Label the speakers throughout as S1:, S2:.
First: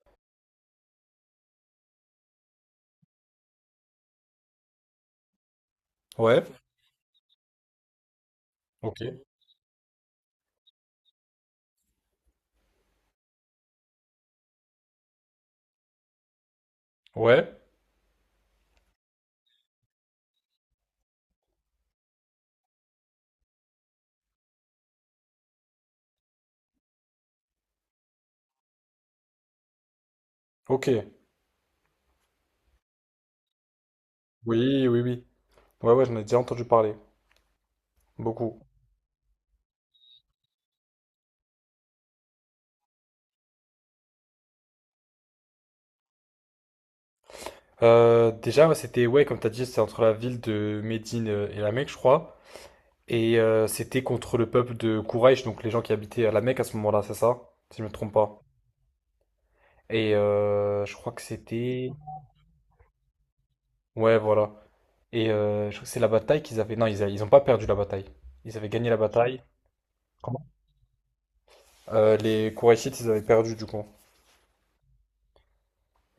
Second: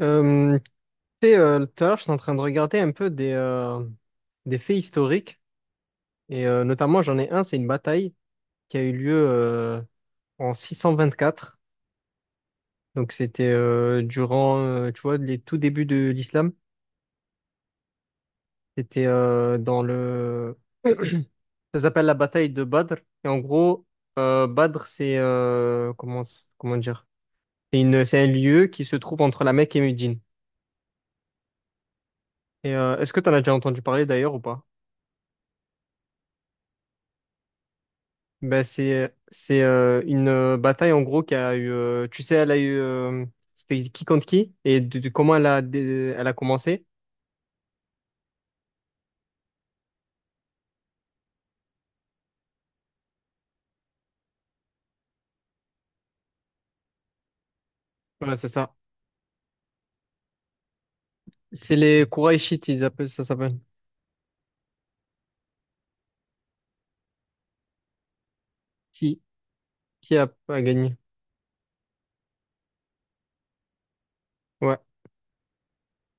S1: Euh, Tu sais, tout à l'heure, je suis en train de regarder un peu des faits historiques,
S2: Ouais,
S1: et notamment, j'en ai un, c'est une bataille qui a eu
S2: ok.
S1: lieu en 624. Donc, c'était durant, tu vois, les tout débuts de l'islam.
S2: Ouais,
S1: C'était euh, dans le... Ça s'appelle la bataille de Badr. Et en gros, Badr, c'est comment dire? C'est un lieu qui se trouve entre la Mecque et Médine.
S2: ok.
S1: Et est-ce que tu en as déjà entendu parler d'ailleurs ou pas?
S2: Oui, oui, oui. Ouais, ouais, j'en ai déjà entendu parler. Beaucoup.
S1: Ben c'est une bataille en gros qui a eu tu sais elle a eu c'était qui contre qui et de comment elle a commencé.
S2: Déjà, ouais, c'était, ouais, comme t'as dit, c'était entre la ville de Médine et la Mecque, je crois. Et c'était contre le peuple de Quraysh, donc les gens qui habitaient à la Mecque à ce moment-là, c'est ça? Si je me trompe
S1: Ouais,
S2: pas.
S1: c'est ça.
S2: Et je crois que
S1: C'est
S2: c'était...
S1: les Qurayshites, ils appellent ça s'appelle.
S2: Ouais, voilà. Et je crois que c'est la bataille qu'ils avaient... Non, ils, ils ont pas perdu la bataille. Ils avaient gagné la
S1: qui
S2: bataille.
S1: qui a,
S2: Comment?
S1: a gagné?
S2: Les Qurayshites, ils avaient perdu, du coup.
S1: Ouais,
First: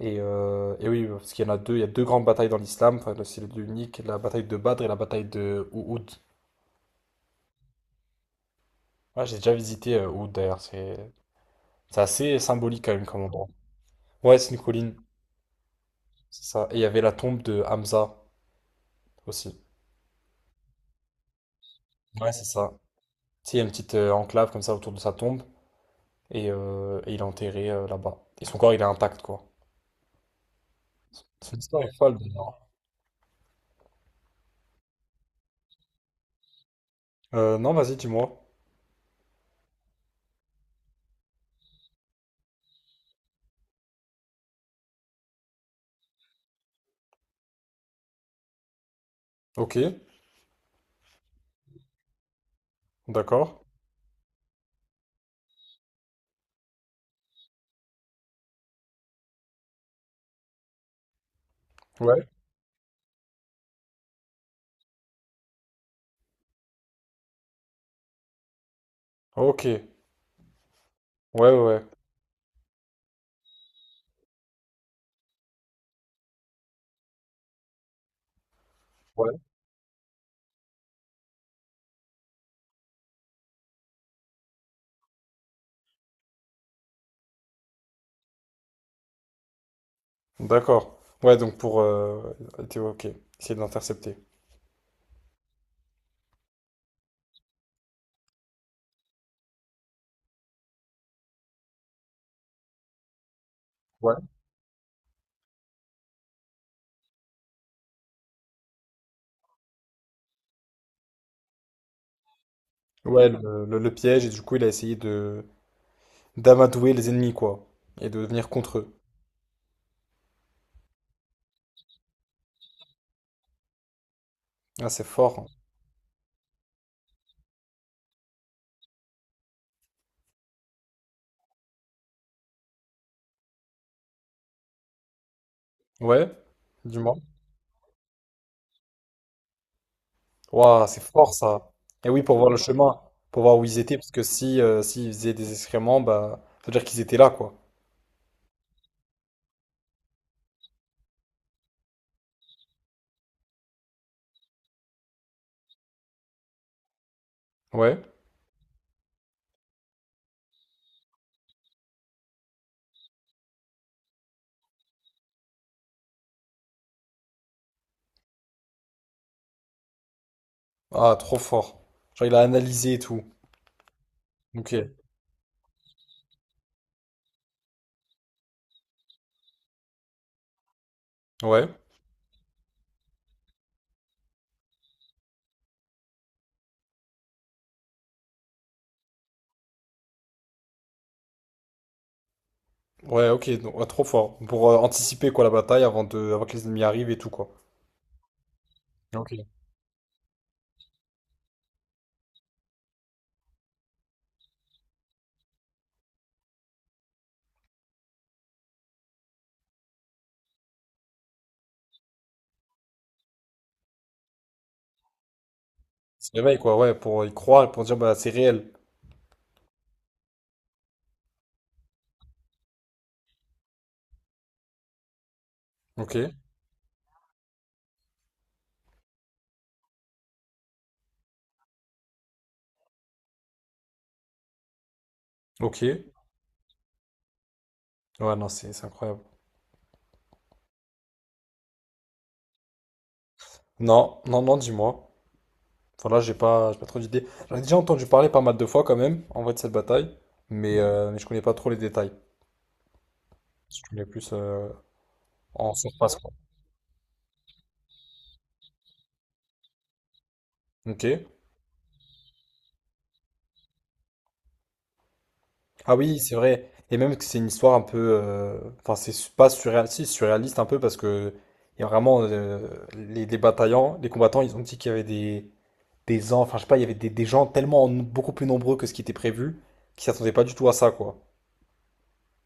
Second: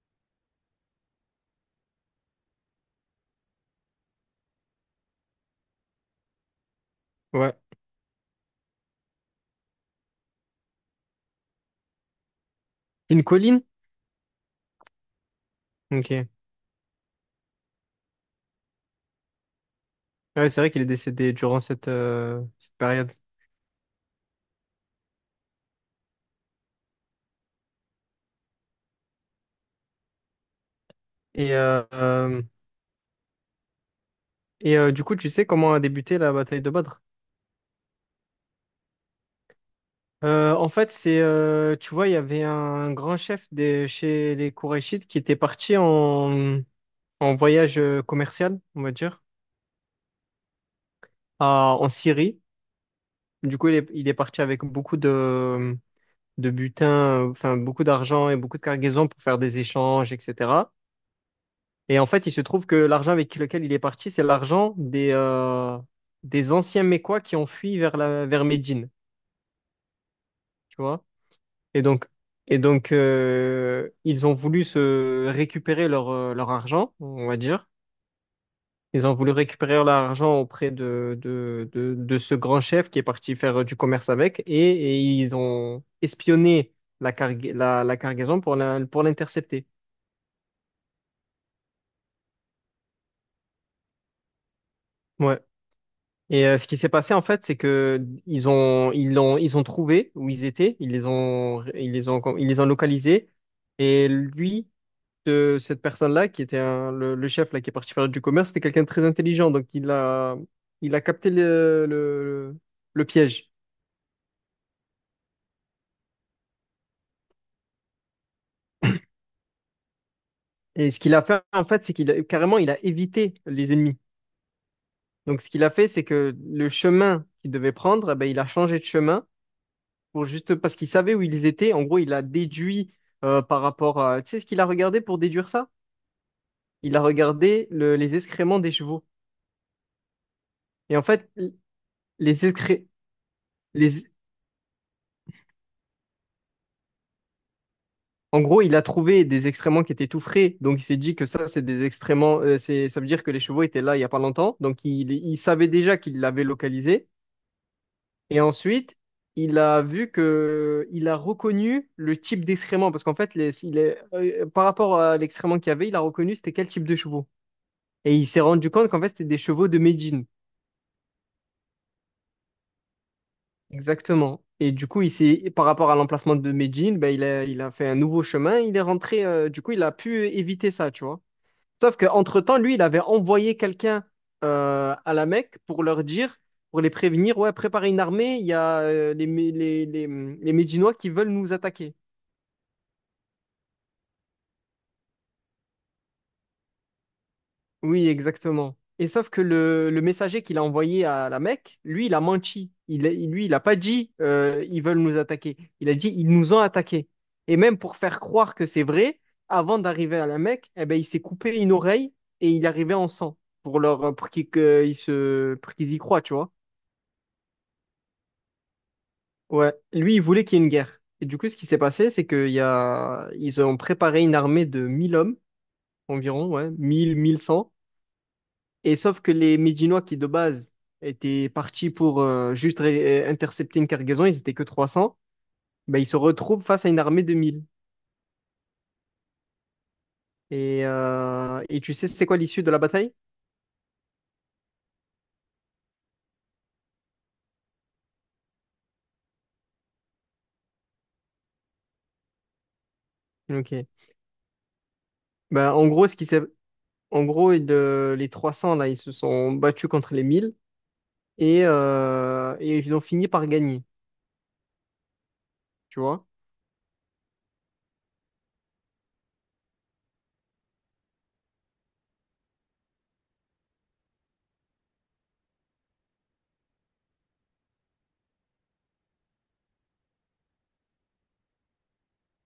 S2: Et oui, parce qu'il y en a deux, il y a deux grandes batailles dans l'islam, enfin, c'est les deux uniques, la bataille de Badr et la bataille de Uhud.
S1: ouais.
S2: Ouais, j'ai déjà visité Uhud d'ailleurs, c'est assez symbolique quand même comme
S1: Une
S2: endroit.
S1: colline.
S2: Ouais, c'est une colline,
S1: Ok.
S2: c'est ça. Et il y avait la tombe de Hamza aussi.
S1: Ouais, c'est vrai qu'il est décédé durant cette
S2: Ouais,
S1: euh,
S2: c'est ça.
S1: cette période.
S2: Tu sais, il y a une petite enclave comme ça autour de sa tombe, et il est enterré là-bas. Et son corps, il est intact, quoi.
S1: et
S2: Son histoire
S1: euh,
S2: est folle
S1: euh,
S2: d'ailleurs.
S1: du coup, tu sais comment a débuté la bataille de Badr?
S2: Non, vas-y, dis-moi.
S1: En fait, c'est tu vois, il y avait un grand chef chez les Qurayshites qui était parti en voyage commercial, on va dire,
S2: Ok,
S1: en Syrie.
S2: d'accord.
S1: Du coup, il est parti avec beaucoup de butin, enfin beaucoup d'argent et beaucoup de cargaisons pour faire des échanges, etc. Et en fait,
S2: Ouais.
S1: il se trouve que l'argent avec lequel il est parti, c'est l'argent des anciens Mécois qui ont fui vers vers Médine,
S2: Ok, ouais,
S1: tu vois. Et
S2: ouais.
S1: donc, et donc ils ont voulu se récupérer leur argent, on va dire. Ils ont voulu
S2: Ouais.
S1: récupérer l'argent auprès de ce grand chef qui est parti faire du commerce avec et ils ont espionné la cargaison pour l'intercepter.
S2: D'accord. Ouais, donc pour... ok, essayer de l'intercepter.
S1: Ouais. Et ce qui s'est passé en fait, c'est que ils ont trouvé où ils étaient, ils les ont localisés et
S2: Ouais.
S1: lui de cette personne-là qui était le chef là qui est parti faire du commerce, c'était quelqu'un de très intelligent. Donc il a capté le le
S2: Ouais,
S1: piège.
S2: le, le piège, et du coup, il a essayé de d'amadouer les ennemis, quoi. Et de venir contre eux.
S1: Et ce qu'il a fait, en fait, c'est carrément, il a évité les ennemis.
S2: Ah, c'est
S1: Donc,
S2: fort.
S1: ce qu'il a fait, c'est que le chemin qu'il devait prendre, eh ben, il a changé de chemin pour juste parce qu'il savait où ils étaient. En gros, il a déduit par rapport à. Tu sais ce qu'il a regardé pour déduire ça?
S2: Ouais,
S1: Il a
S2: dis-moi.
S1: regardé les excréments des chevaux.
S2: Waouh,
S1: Et en
S2: c'est
S1: fait,
S2: fort, ça. Et oui, pour
S1: les
S2: voir le
S1: excré...
S2: chemin, pour voir où ils étaient,
S1: les...
S2: parce que si, s'ils faisaient des excréments, bah, ça veut dire qu'ils étaient là, quoi.
S1: en gros, il a trouvé des excréments qui étaient tout frais. Donc, il s'est dit que ça, c'est des excréments. Ça veut dire que les chevaux étaient là il n'y a pas longtemps. Donc, il savait déjà qu'il l'avait localisé.
S2: Ouais.
S1: Et ensuite, il a reconnu le type d'excrément parce qu'en fait, par rapport à l'excrément qu'il y avait, il a reconnu c'était quel type de chevaux. Et il s'est rendu compte qu'en fait, c'était des chevaux de Médine.
S2: Ah, trop fort. Genre, il a analysé et tout.
S1: Exactement. Et
S2: Ok.
S1: du coup, par rapport à l'emplacement de Médine, ben, il a fait un nouveau chemin. Il est rentré. Du coup, il a pu éviter ça, tu vois.
S2: Ouais.
S1: Sauf qu'entre-temps, lui, il avait envoyé quelqu'un à la Mecque pour leur dire, pour les prévenir, ouais, préparez une armée. Il y a les, Mé- les Médinois qui veulent nous attaquer.
S2: Ouais, ok, donc, ouais, trop fort. Pour anticiper, quoi, la bataille avant de, avant que les ennemis arrivent et tout, quoi.
S1: Oui, exactement. Et sauf que le messager qu'il a envoyé à la Mecque, lui, il a menti. Lui, il n'a pas dit ils veulent nous attaquer. Il a dit ils nous ont attaqués. Et même pour faire croire que c'est vrai, avant d'arriver à la Mecque, eh ben, il s'est coupé une oreille et il arrivait en sang pour qu'ils que- ils se pour qu'ils y croient,
S2: Se
S1: tu vois.
S2: réveille quoi, ouais, pour y croire, pour dire, bah, c'est réel.
S1: Ouais, lui, il voulait qu'il y ait une guerre. Et du coup, ce qui s'est passé, c'est qu'il y a ils ont préparé une armée de 1 000 hommes
S2: Ok,
S1: environ, ouais, 1 100. Et sauf que les Médinois qui de base étaient partis pour intercepter une cargaison, ils étaient que 300,
S2: ok.
S1: ben, ils se retrouvent face à une armée de 1 000.
S2: Ouais, non, c'est incroyable.
S1: Et tu sais c'est quoi l'issue de la bataille?
S2: Non, non, non, dis-moi. Voilà, j'ai pas trop d'idées. J'en ai déjà entendu parler pas mal de fois, quand même, en vrai, de cette bataille, mais je connais pas trop les détails. Je
S1: Ok.
S2: connais plus en
S1: Ben, en gros,
S2: surface,
S1: ce qui
S2: quoi.
S1: s'est- en gros les 300 là, ils se sont battus contre les 1 000
S2: Ok.
S1: et ils ont fini par gagner,
S2: Ah
S1: tu
S2: oui,
S1: vois?
S2: c'est vrai. Et même que c'est une histoire un peu. Enfin, c'est pas surréaliste, si, surréaliste un peu, parce que. Il y a vraiment. Les bataillants, les combattants, ils ont dit qu'il y avait des. Des enfants, enfin, je sais pas, il y avait des gens tellement beaucoup plus nombreux que ce qui était prévu, qui s'attendaient pas du tout à ça, quoi.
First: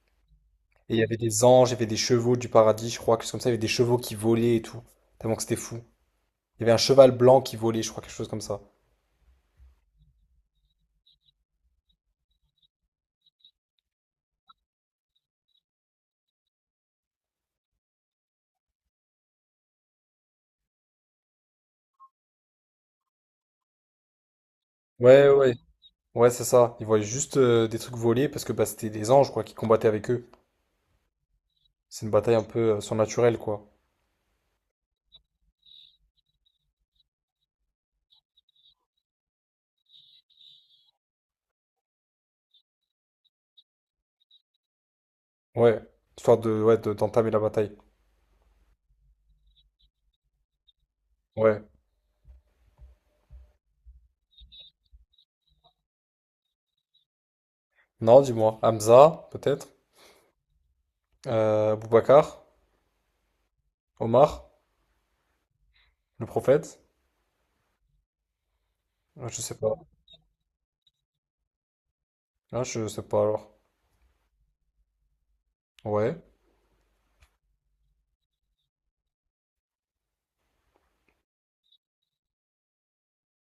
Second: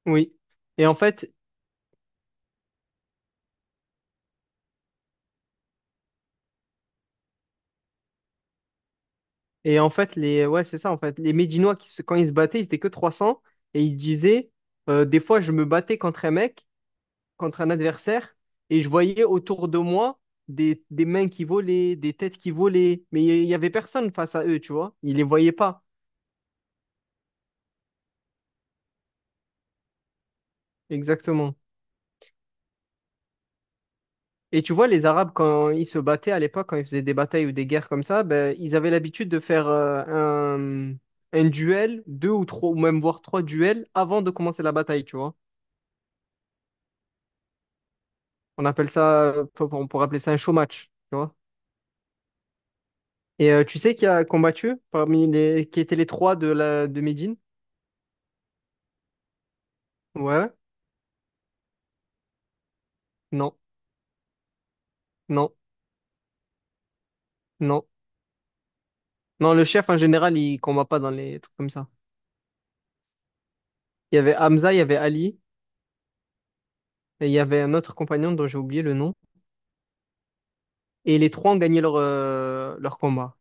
S1: Oui. Et
S2: Et
S1: en
S2: il y avait
S1: fait,
S2: des anges, il y avait des chevaux du paradis, je crois, quelque chose comme ça, il y avait des chevaux qui volaient et tout. Tellement que c'était fou. Il y avait un cheval blanc qui volait, je crois, quelque chose comme ça.
S1: et en fait les Ouais, c'est ça. En fait, les Médinois quand ils se battaient, ils étaient que 300 et ils disaient des fois je me battais contre un adversaire et je voyais autour de moi des mains qui volaient, des têtes qui volaient, mais il n'y avait personne face à eux, tu vois. Ils les
S2: Ouais,
S1: voyaient
S2: ouais.
S1: pas,
S2: Ouais, c'est ça. Ils voyaient juste des trucs voler parce que bah, c'était des anges, quoi, qui combattaient avec eux.
S1: exactement.
S2: C'est une bataille un peu surnaturelle, quoi.
S1: Et tu vois, les Arabes, quand ils se battaient à l'époque, quand ils faisaient des batailles ou des guerres comme ça, ben, ils avaient l'habitude de faire un duel, deux ou trois, ou même voire trois duels avant de commencer la bataille, tu vois.
S2: Ouais. Histoire de, ouais, d'entamer la bataille.
S1: On appelle ça, on pourrait appeler ça un show match, tu vois.
S2: Ouais.
S1: Et tu sais qui a combattu parmi qui étaient les trois de de Médine?
S2: Non, dis-moi. Hamza, peut-être.
S1: Ouais,
S2: Boubacar.
S1: non,
S2: Omar.
S1: non.
S2: Le prophète.
S1: Non.
S2: Je
S1: Non,
S2: sais
S1: le
S2: pas.
S1: chef, en général, il combat pas dans les trucs comme ça.
S2: Ah, je sais pas alors.
S1: Il y avait Hamza, il y avait Ali,
S2: Ouais.
S1: et il y avait un autre compagnon dont j'ai oublié le nom. Et les trois ont gagné leur combat.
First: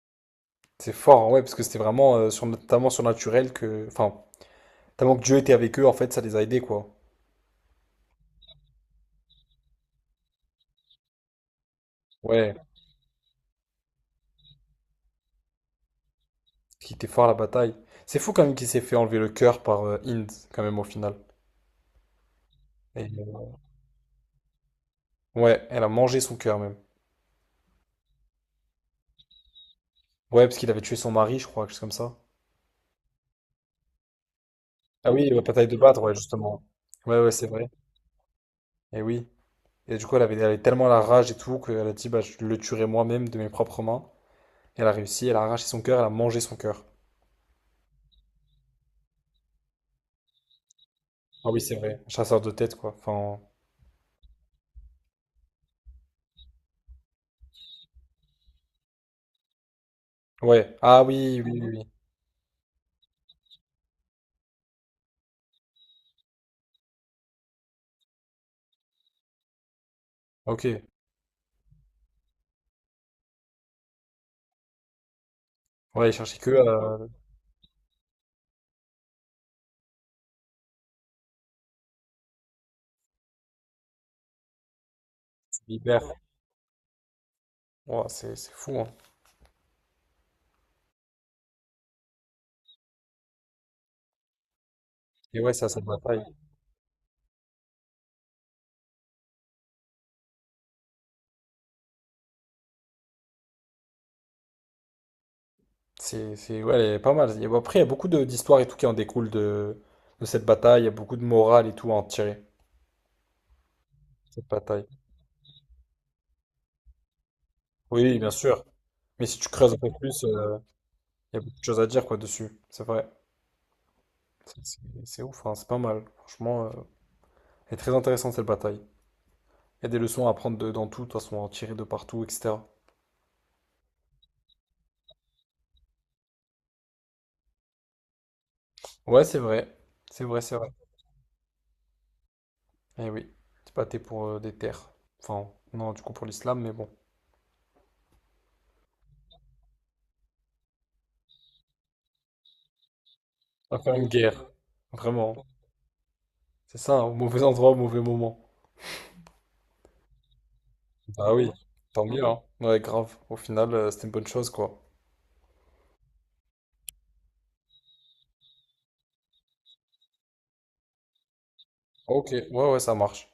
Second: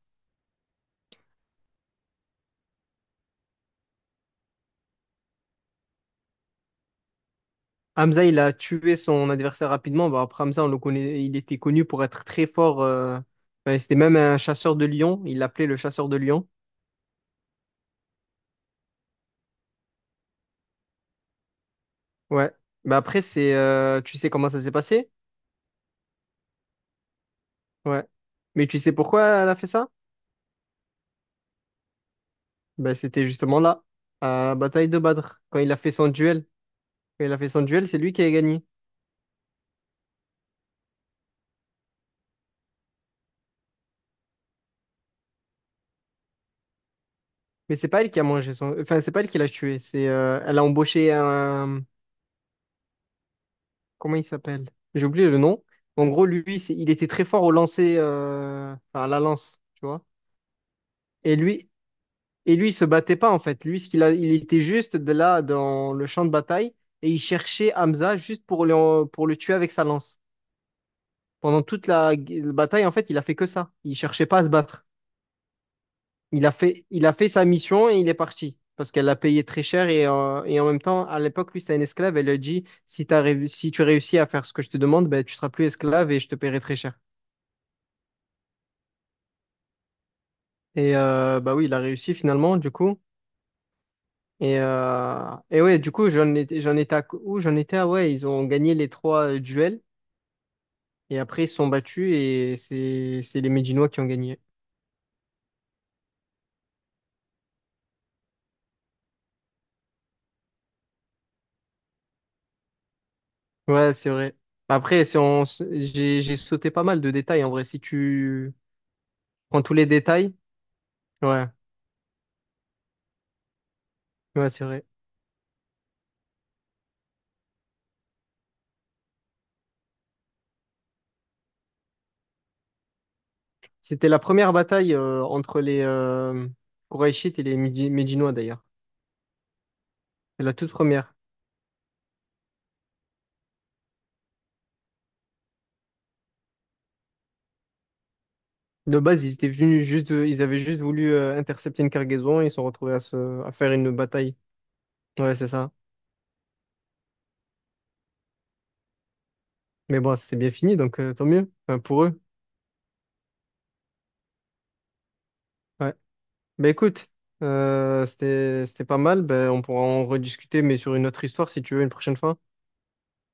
S2: C'est fort, hein, ouais, parce que c'était vraiment sur, notamment surnaturel que. Enfin, tellement que Dieu était avec eux, en fait, ça les a aidés, quoi.
S1: Hamza, il a tué son adversaire rapidement. Bah, après Hamza, on le connaît, il était connu pour être très
S2: Ouais.
S1: fort. Enfin, c'était même un chasseur de lions. Il l'appelait le chasseur de lions.
S2: Qui était fort à la bataille. C'est fou quand même qu'il s'est fait enlever le cœur par Hind, quand même, au final.
S1: Ouais. Bah
S2: Et,
S1: après, tu sais comment ça s'est passé?
S2: ouais, elle a mangé son cœur même.
S1: Ouais. Mais tu sais pourquoi elle a fait ça?
S2: Ouais, parce qu'il avait tué son mari, je crois, quelque chose comme ça.
S1: Bah, c'était justement là, à la bataille de
S2: Ah oui, la
S1: Badr, quand
S2: bataille
S1: il
S2: de
S1: a fait
S2: Badr,
S1: son
S2: ouais,
S1: duel.
S2: justement. Ouais,
S1: Quand
S2: ouais,
S1: il a
S2: c'est
S1: fait son
S2: vrai.
S1: duel, c'est lui qui a gagné.
S2: Et oui. Et du coup, elle avait tellement la rage et tout qu'elle a dit, bah, je le tuerai moi-même de mes propres mains. Et elle a réussi, elle a arraché son cœur, elle a mangé son cœur.
S1: Mais c'est pas elle qui a mangé son... Enfin, c'est pas elle qui l'a tué. Elle a embauché
S2: Ah oui, c'est
S1: un...
S2: vrai. Chasseur de tête, quoi. Enfin,
S1: Comment il s'appelle? J'ai oublié le nom. En gros, lui, il était très fort au lancer... Enfin, à la lance, tu vois.
S2: ouais. Ah
S1: Et
S2: oui, oui, oui.
S1: lui,
S2: Oui.
S1: et lui, il se battait pas, en fait. Lui, ce qu'il a... il était juste de là, dans le champ de bataille, et il cherchait Hamza juste pour le tuer avec sa lance.
S2: Ok.
S1: Pendant toute la bataille, en fait, il a fait que ça. Il cherchait pas à se battre.
S2: Ouais, il cherchait que
S1: Il a fait sa mission et il est parti. Parce qu'elle l'a payé très cher et en même temps, à l'époque, lui, c'était un esclave. Elle lui a dit, si si tu réussis à faire ce que je te demande, ben, tu seras plus esclave
S2: libère.
S1: et je te paierai très cher.
S2: Ouah, c'est fou, hein.
S1: Et bah oui, il a réussi finalement, du coup.
S2: Et ouais,
S1: Et
S2: ça,
S1: ouais,
S2: cette
S1: du coup,
S2: bataille.
S1: j'en étais à où? J'en étais à, ouais, ils ont gagné les trois duels. Et après, ils se sont battus et c'est les Médinois qui ont gagné.
S2: C'est, ouais, elle est pas mal. Il y a- Après, il y a beaucoup d'histoires et tout qui en découlent de cette bataille. Il y a beaucoup de morale et tout à en tirer,
S1: Ouais, c'est vrai.
S2: cette bataille.
S1: Après, si on s- j'ai sauté pas mal de détails en vrai. Si
S2: Oui, bien
S1: tu
S2: sûr. Mais si tu
S1: prends
S2: creuses
S1: tous
S2: un
S1: les
S2: peu plus,
S1: détails,
S2: il y a
S1: ouais,
S2: beaucoup de choses à dire, quoi, dessus. C'est vrai.
S1: ouais,
S2: C'est
S1: c'est
S2: c'est-
S1: vrai.
S2: c'est ouf, hein. C'est pas mal. Franchement, elle est très intéressante, cette bataille. Il y a des leçons à prendre dans tout, de toute façon, à en tirer de partout, etc.
S1: C'était la première bataille entre les Qurayshites et les Médinois d'ailleurs.
S2: Ouais, c'est vrai. C'est vrai,
S1: C'est la
S2: c'est vrai.
S1: toute première.
S2: Eh oui. C'est pas t'es pour des terres. Enfin, non, du coup pour l'islam, mais bon.
S1: De base, ils avaient juste voulu intercepter une cargaison, ils se sont retrouvés à faire
S2: On va
S1: une
S2: faire une
S1: bataille.
S2: guerre,
S1: Ouais,
S2: vraiment.
S1: c'est ça.
S2: C'est ça, hein, au mauvais endroit, au mauvais moment.
S1: Mais bon, c'est bien fini, donc tant
S2: Bah oui,
S1: mieux. Enfin,
S2: tant
S1: pour eux.
S2: mieux, hein. Ouais, grave. Au final, c'était une bonne chose, quoi.
S1: Ouais. Bah écoute, c'était pas mal. Ben on pourra en rediscuter, mais sur une autre histoire si tu veux une prochaine
S2: Ok,
S1: fois.
S2: ouais, ouais, ça marche.